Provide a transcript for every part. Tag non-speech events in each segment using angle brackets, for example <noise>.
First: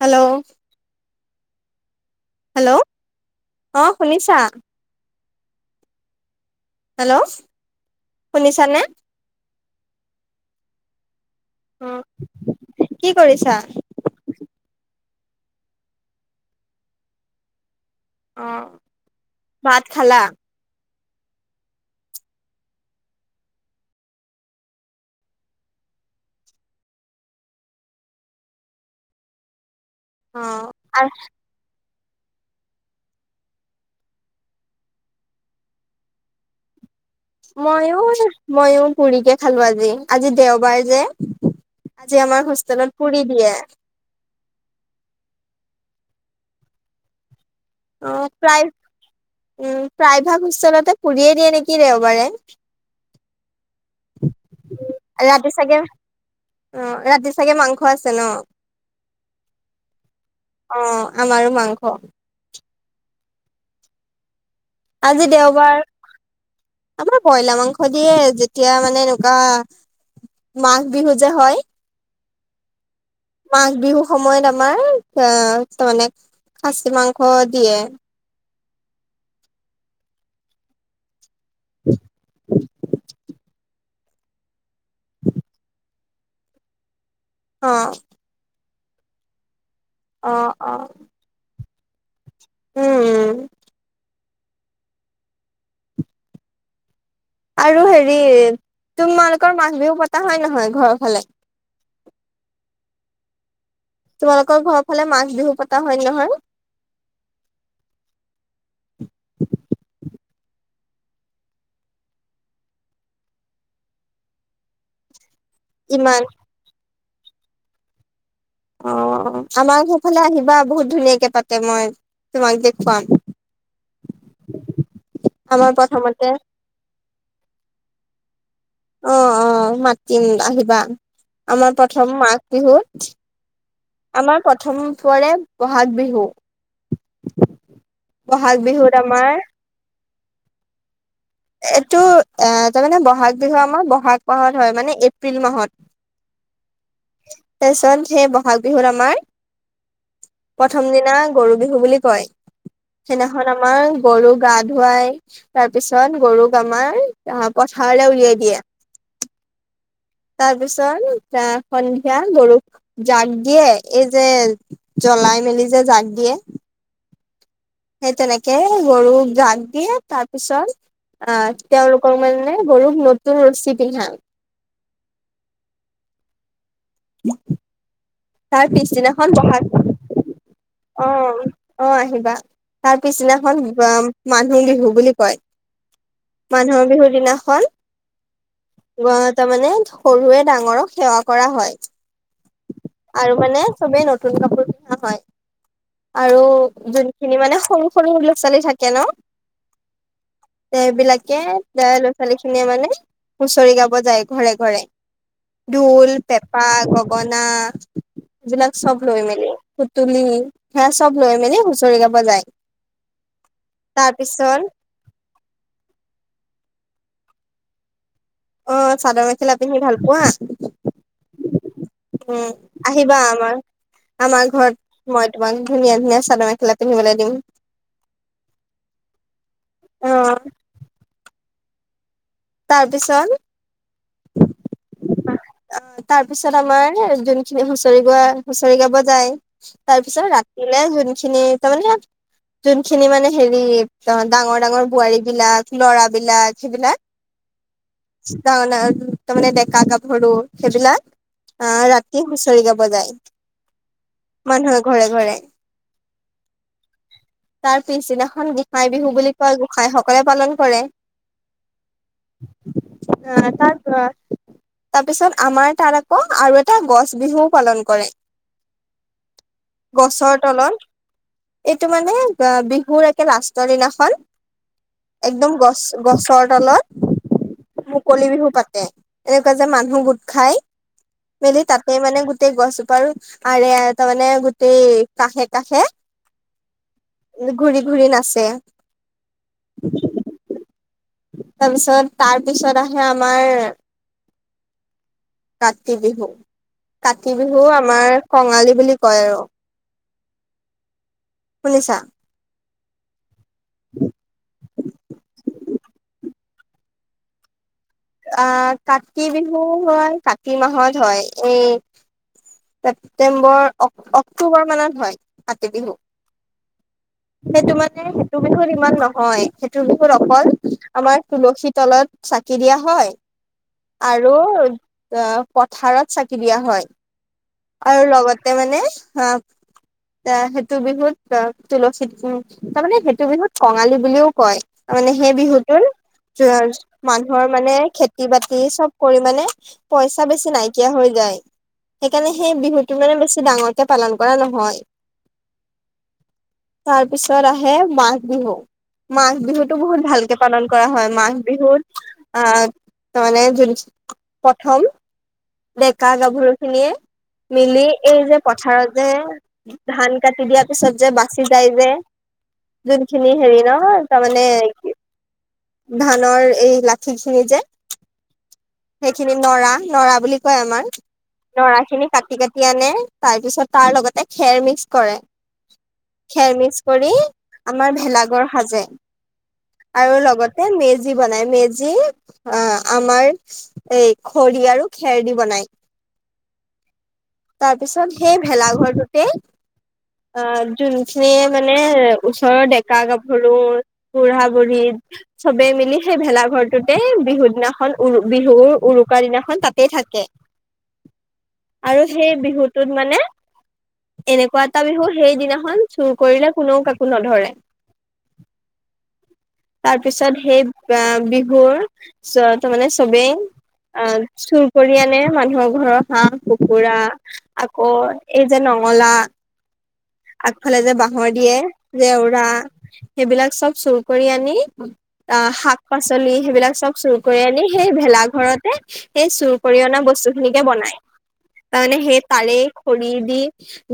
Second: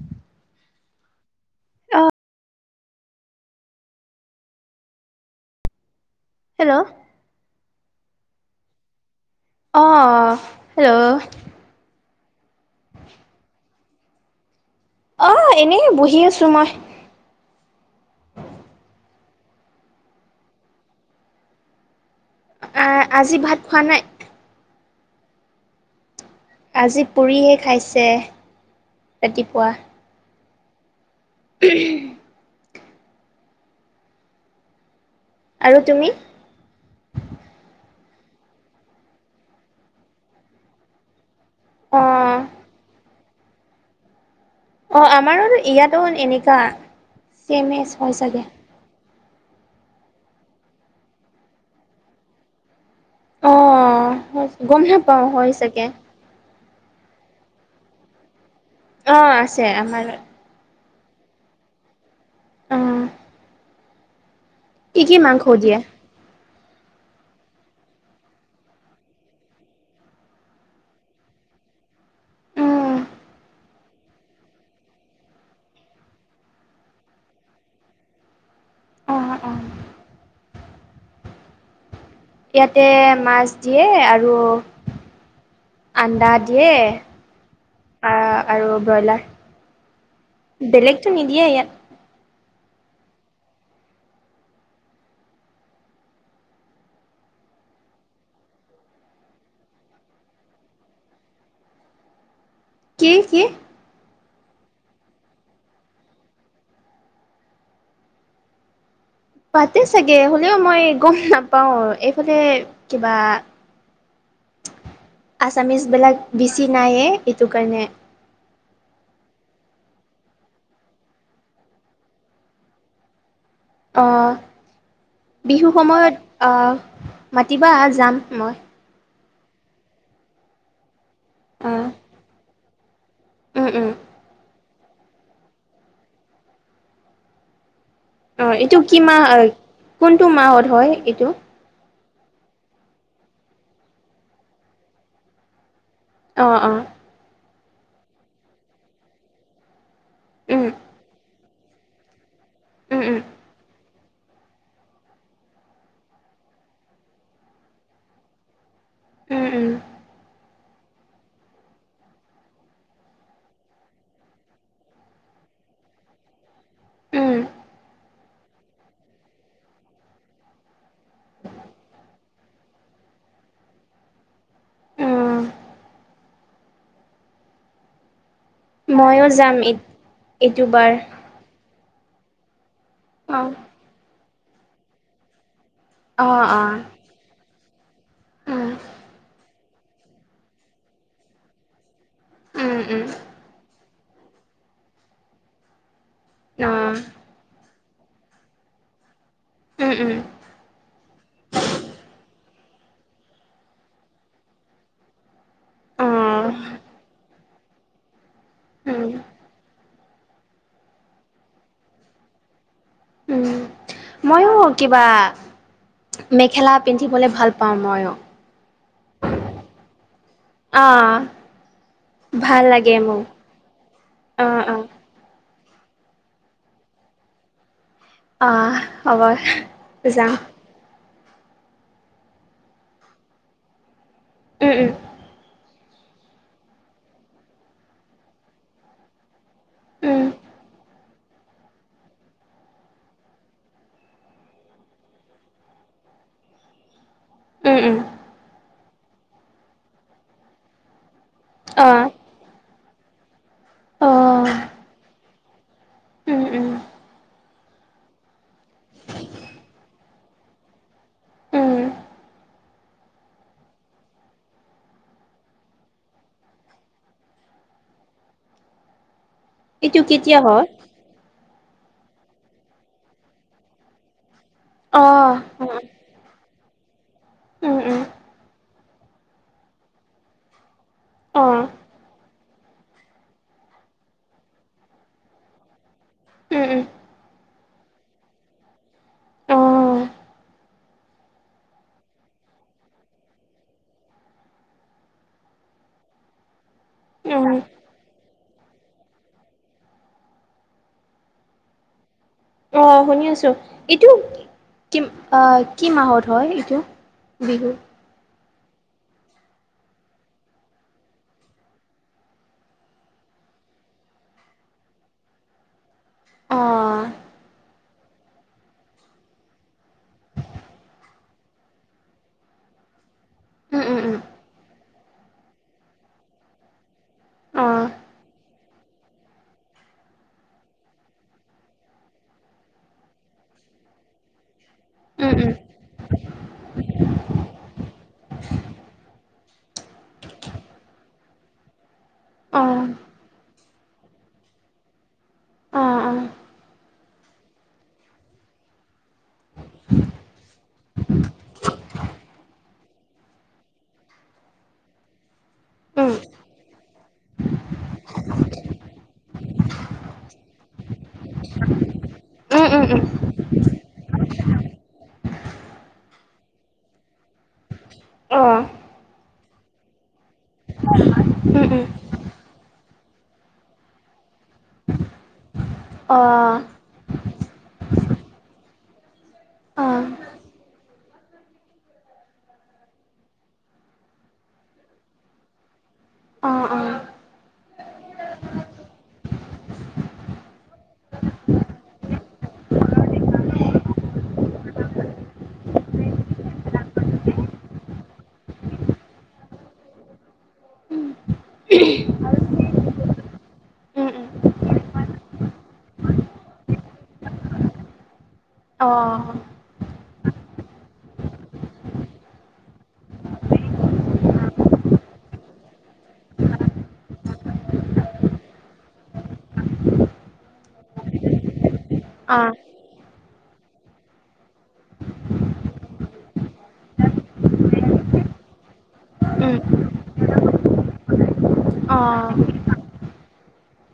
Hello অ hello অঁ শুনিছা? হেল্ল' শুনিছানে? অঁহ হেল্ল'! অ কি কৰিছা? অহ এনেই, বহি আছোঁ মই। অঁ ভাত খালা? আজি ভাত খোৱা নাই। আজি পুৰিহে খাইছে ৰাতিপুৱা। অ <inaudible> আৰু তুমি? মইয়ো মইয়ো পুৰিকে খালো আজি আজি দেওবাৰ যে অ আজি আমাৰ হোষ্টেলৰ পুৰি দিয়ে। অ আমাৰো ইয়াতো এনেকা <unintelligible> ছেম এ অ হয় চাগে। প্ৰায় উম প্ৰায়ভাগ হোষ্টেলতে পুৰিয়ে দিয়ে নেকি দেওবাৰে। অ গম নেপাও হয় চাগে। অ ৰাতি চাগে মাংস আছে ন। অ আছে আমাৰ। অ আমাৰো মাংস। অ কি কি আজি মাংস দেওবাৰ দিয়ে? আমাৰ বইলা মাংস দিয়ে যেতিয়া মানে এনেকুৱা মাঘ বিহু যে হয় উম মাঘ বিহুৰ সময়ত আমাৰ আহ তাৰ মানে খাচী মাংস দিয়ে অ অ উম ইয়াতে মাছ দিয়ে আৰু আন্দা দিয়ে অ আৰু ব্ৰইলাৰ অ অ বেলেগটো নিদিয়ে ইয়াত উম। আৰু হেৰি তোমালোকৰ মাঘ বিহু পতা হয় নহয় ঘৰৰ ফালে? কি কি? তোমালোকৰ ঘৰৰ ফালে মাঘ বিহু পতা হয় নে নহয়? <inaudible> পাতে চাগে <unintelligible> পাতিলেও মই গম নাপাওঁ এইফালে কিবা আছামিছবিলাক ইমান বেছি নাইয়ে এইটো কাৰণে। অ আমাৰ ঘৰৰ ফালে আহিবা বহুত ধুনীয়াকে পাতে মই তোমাক দেখুৱাম। আহ আমাৰ বিহুৰ প্ৰথমতে সময়ত আহ মাতিবা যাম। মই অ অ মাতিম আহিবা আমাৰ অঁ প্ৰথম মাঘ বিহুত উম উম আমাৰ প প্ৰথম পৰে বহাগ বিহু। অ বহাগ এইটো বিহুত কি মাহ আমাৰ কোনটো মাহত হয় এইটো? এইটো এ তাৰমানে ব'হাগ বিহু আমাৰ বহাগ মাহত হয় মানে, এপ্ৰিল মাহত। অ অ। তাৰ পিছত সেই বহাগ বিহুত আমাৰ উম প্ৰথম দিনা গৰু বিহু বুলি কয়, উম উম সেইদিনাখন আমাৰ গৰু গা ধুৱাই তাৰ পিছত গৰুক আমাৰ আহ পথাৰলৈ উলিয়াই দিয়ে। উম উম। তাৰপিছত এ সন্ধিয়া গৰুক জাক দিয়ে এই যে জ্বলাই মেলি যে জাক দিয়ে। উম সেই তেনেকে গৰুক জাক দিয়ে তাৰপিছত আহ তেওঁলোকৰ মানে গৰুক নতুন ৰচি পিন্ধাওঁ। <inaudible> উম তাৰ ময়ো পিছদিনাখন যাম ব'হাগ এই এইটোবাৰ অ অ আহিবা তাৰ অঁ পিছদিনাখন মানুহ বিহু বুলি কয়। অঁ অঁ মানুহৰ বিহুৰ দিনাখন উম গ তাৰ মানে সৰুৱে ডাঙৰক সেৱা কৰা হয় উম উম আৰু মানে চবেই নতুন কাপোৰ পিন্ধা হয়। আৰু অঁ যোনখিনি মানে সৰু সৰু লোক ছোৱালী থাকে ন। উম উম সেইবিলাকে ল'ৰা ছোৱালী মানে হুঁচৰি গাব যায় ঘৰে ঘৰে। অঁ ঢোল, পেপা, গগনা এইবিলাক চব উম লৈ মেলি। তুলি সেয়া চব লৈ মেলি হুঁচৰি গাব যায়। উম তাৰ মইওঁ পিছত কিবা মেখেলা পিন্ধিবলৈ ভাল পাওঁ ময়ো। অ চাদৰ মেখেলা পিন্ধি ভাল পোৱা? অ', ভাল উম লাগে আহিবা মোক আমাৰ আমাৰ অ', অ', ঘৰত। মই ইমান ধুনীয়া ধুনীয়া চাদৰ মেখেলা পিন্ধিবলে দিম। আহ হ'ব যাম। তাৰ পিছত উম উম। অ তাৰ পিছত আমাৰ যোনখিনি হুঁচৰি গোৱা, হুঁচৰি গাব যায়। উম, তাৰপিছত ৰাতিলে যোনখিনি তাৰমানে যোনখিনি মানে হেৰি অ ডাঙৰ ডাঙৰ বোৱাৰী বিলাক লৰাবিলাক সেইবিলাক উম, উম, ত তাৰমানে ডেকা গাভৰু সেইবিলাক আহ অ', ৰাতি হুচৰি গাব যায় অ', মানুহৰ ঘৰে ঘৰে। উম - উম। তাৰ পিছদিনাখন গোঁসাই বিহু বুলি কয়, গোঁসাইসকলে পালন কৰে। উম। অ'- তাৰ <unintelligible> তাৰ পিছত আমাৰ তাৰ আকৌ আৰু এটা গছ বিহুও পালন কৰে। এইটো গছৰ কেতিয়া হয়? তলত এইটো মানে বিহুৰ একে লাষ্টৰ দিনাখন, অ', একদম গছ অ', গছৰ তলত উম, উম, মুকলি বিহু পাতে এনেকুৱা যে মানুহ গোট খাই মেলি অ', তাতে মানে গো গোটেই গছজোপাৰো আৰে তাৰমানে গোটেই কাষে-কাষে উম উম। ঘূৰি-ঘূৰি নাচে, অ', তাৰপিছত তাৰপিছত আহে আমাৰ কাতি বিহু কাতি উম। বিহু আমাৰ কঙালী বুলি কয় আৰু শুনিছা? অ', শুনি আছোঁ এইটো কিম আহ কি মাহত হয় এইটো বিহু? আহ কাতি বিহু হয় কাতি মাহত হয়। উম ছেপ্তেম্বৰ অক্টোবৰ মানত হয় কাতি বিহু। অ', সেই তোমাক এহ সেইটো বিহুত ইমান নহয় সেইটো বিহুত অকল আমাৰ তুলসী তলত চাকি দিয়া হয় উম, উম, উম, আৰু পথাৰত চাকি দিয়া হয়। অ', আৰু লগতে মানে হা এহ সেইটো বিহুত অহ তুলসী তাৰমানে সেইটো বিহুত কঙালী বুলিও কয়। মানে উম, সেই উম, বিহুটোৰ মানুহৰ মানে খেতি-বাতি চব কৰি মানে পইচা বেছি নাইকীয়া হৈ যায়, সেইকাৰণে সেই অ'। বিহুতো মানে বেছি ডাঙৰকে পালন কৰা নহয়। আহ আহ। তাৰ পিছত আহে মাঘ বিহু, মাঘ বিহুতটো বহুত ভালকে পালন কৰা হয় মাঘ বিহুত আহ তাৰ মানে যদি প্ৰথম ডেকা গাভৰু খিনিয়ে মিলি এই যে পথাৰত যে ধান কাটি দিয়াৰ পিছত যে বাচি যায় যে যোনখিনি হেৰি ন' তাৰমানে কি ধানৰ এই লাঠি খিনি যে, অ' খিনি নৰা নৰা বুলি কয় আমাৰ নৰা খিনি কাটি কাটি আনে তাৰ পিছত তাৰ লগতে খেৰ মিক্স কৰে খেৰ মিক্স কৰি আমাৰ ভেলাঘৰ সাজে‌। আৰু লগতে মেজ মেজি বনাই মেজি অ' আমাৰ এই খৰি আৰু খেৰদি বনাই। অ অ তাৰপিছত সেই ভেলাঘৰটোতে অ' যোনখিনিয়ে মানে ওচৰৰ ডেক- গাভৰু বুঢ়া-বুঢ়ী চবে মিলি সেই ভেলা ঘৰটোতে বিহু দিনাখন উৰু বিহুৰ উৰুকা দিনাখন তাতেই থাকে। আৰু উহু সেই বিহুটোত মানে এনেকুৱা এটা বিহু সেইদিনাখন চুৰ কৰিলে কোনেও কাকো নধৰে। অ তাৰপিছত সেই বিহুৰ তাৰ মানে চবেই অ' চুৰ কৰি আনে মানুহৰ ঘৰৰ হাঁহ-কু কুকুৰা, আকৌ এই যে নঙলা আগফালে যে বাঁহৰ দিয়ে জেওৰা সেইবিলাক চব চুৰ কৰি আনি আহ শাক পাচলি সেইবিলাক চব চুৰ কৰি আনি সেই ভেলাঘৰতে সেই চুৰ কৰি অনা বস্তু সেনেকে বনাই, তাৰমানে সেই তাৰে খৰি তি‌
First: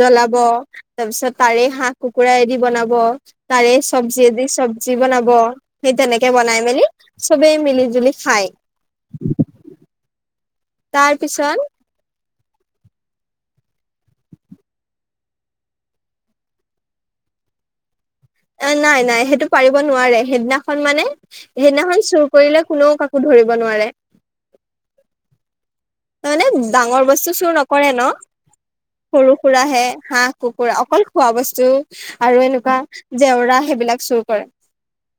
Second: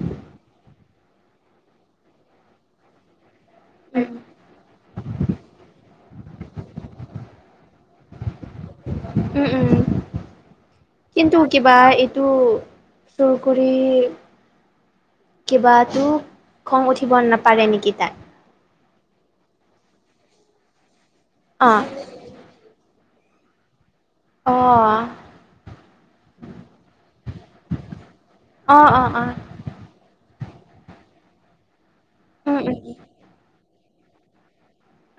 জলাব, তাৰপিছত তাৰে হাঁহ কুকুৰা এদি বনাব তাৰে চব্জি দি চব্জি বনাব। সেই তেনেকে বনাই মেলি চবেই মিলি জুলি খায়‌। উম উম। তাৰ কিন্তু পিছত কিবা এইটো চোৰ কৰি কিবাতো খং উঠিব নাপাৰে নেকি তাক। অ' নাই নাই সেইটো পাৰিব নোৱাৰে সেইদিনাখন মানে অঁ সেইদিনাখন চুৰ কৰিলে কোনেও কাক কো ধৰিব নোৱাৰে। অ' আ। তা মানে ডাঙৰ বস্তু চুৰ নকৰে ন অঁ অঁ অঁ সৰু সুৰাহে, হাঁহ কুকুৰা, অকল খোৱা বস্তু আৰু উম এনেকুৱা উম জেওৰা সেইবিলাক চুৰ কৰে।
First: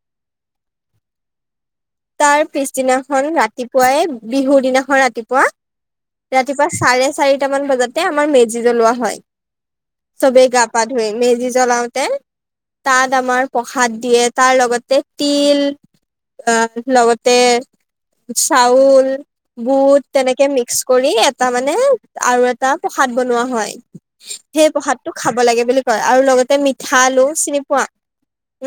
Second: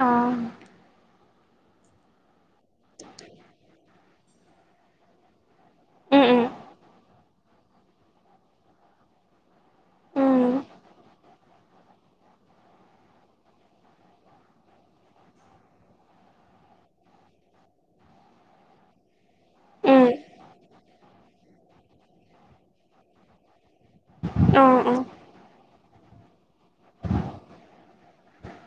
অহ। তাৰ পিছদিনাখন ৰাতিপুৱাই বিহুৰ দিনাখন ৰাতিপুৱা উম উম ৰাতিপুৱা চাৰে চাৰিটামান বজাতে আমাৰ মেজি জ্বলোৱা হয়। চবেই উম গা-পা ধুয়ে মেজি জলাওতে। তাত আমাৰ প্ৰসাদ দিয়ে, তাৰ লগতে তিল আ লগতে চাউল, বুট উম তেনেকে মিক্স কৰি এটা মানে আৰু এটা প্ৰসাদ বনোৱা হয়। সেই অঁ অঁ প্ৰসাদটো খাব লাগে বুলি কয় আৰু লগতে মিঠা আলু চিনি পোৱা?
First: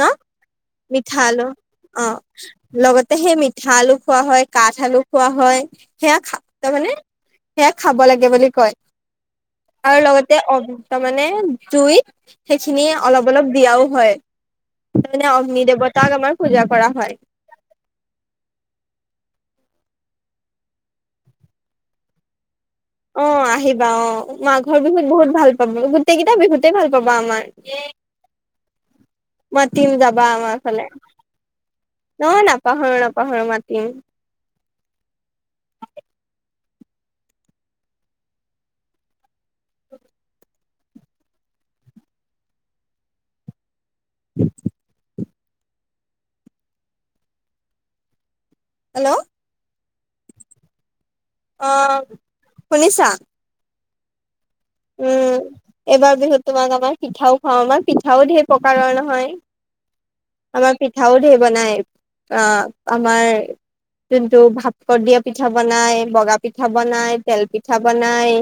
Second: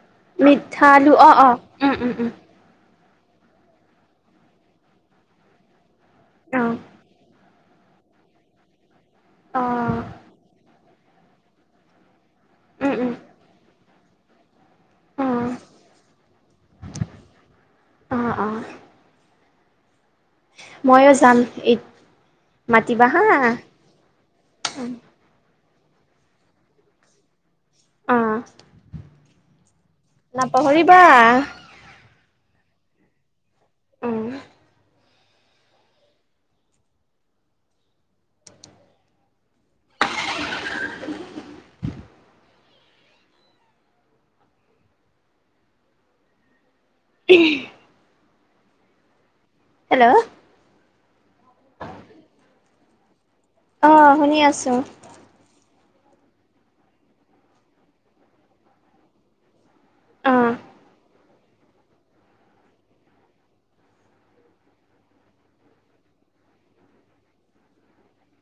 ন' মিঠালু মিঠা অঁ আলু অঁ উম উম অ'। উম ‌ লগত সেই মিঠা আলু খোৱা হয় কাঠ আলু খোৱা হয় সেয়াা তাৰ অঁ মানে সেয়া খাব লাগে বুলি কয় আৰু অঁ লগতে অম তাৰ মানে জুইত সেইখিনি উম উম অলপ অলপ দিয়াও হয়ানে অঁ অগ্নি দেৱতাক আমাৰ পূজা কৰা হয় অ' অ'। ময়ো যাম এই অ' আহিবা অ মাঘৰ বিহুত বহুত ভাল পাবা, গোটেই কেইটা বিহুতে ভাল পাবা আমাৰ। আহ। মাতিম যাবা আমাৰ ফালে। <unintelligible> পাহৰ ন পাহৰা মাতিম উম <inaudible> উম হেল্ল'। হেল্ল' অ' শুনিছা? আহ শুনি আছো উম এইবাৰ বিহুত তোমাক আমাৰ পিঠাও খুৱাম, আমাৰ পিঠাও ধেৰ প্ৰকাৰৰ নহয়। অঁ আমাৰ পিঠাও ধেৰ বনাই। অ' আমাৰ যোনটো ভাপত দিয়া পিঠা বনাই, বগা পিঠা বনাই, তেল পিঠা বনাই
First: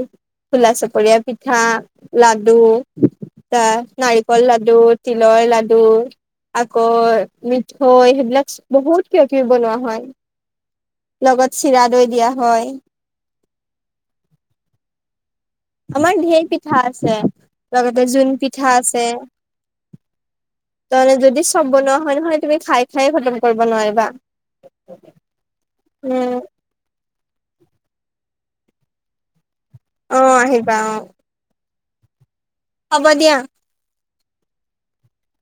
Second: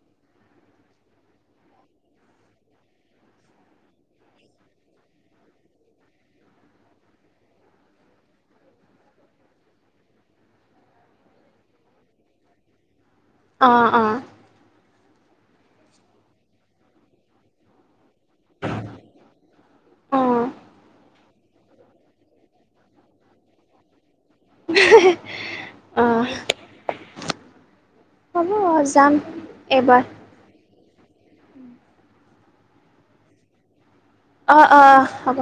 খোলা চপৰীয়া পিঠা, লাডু এ নাৰিকল লাডু তিলৰ লাডু। আকৌ মিঠৈ সেইবিলাক বহুত কিয় কিব বনোৱা হয়। লগত চিৰা দৈ দিয়া হয়। অ' অ'। আমাৰ ঢেৰ পিঠা আছে। লগত‌ বে জোন পিঠা আছে অঁ তাৰমানে যদি চব বনোৱা হয় নহয়। তুমি খাই খাইে খতম কৰিব নোৱাৰিবা অঁ উম হ'ব যাম। এইবাৰ অ আহিবা অ হ'ব দিয়া। অ' অ' হ'ব।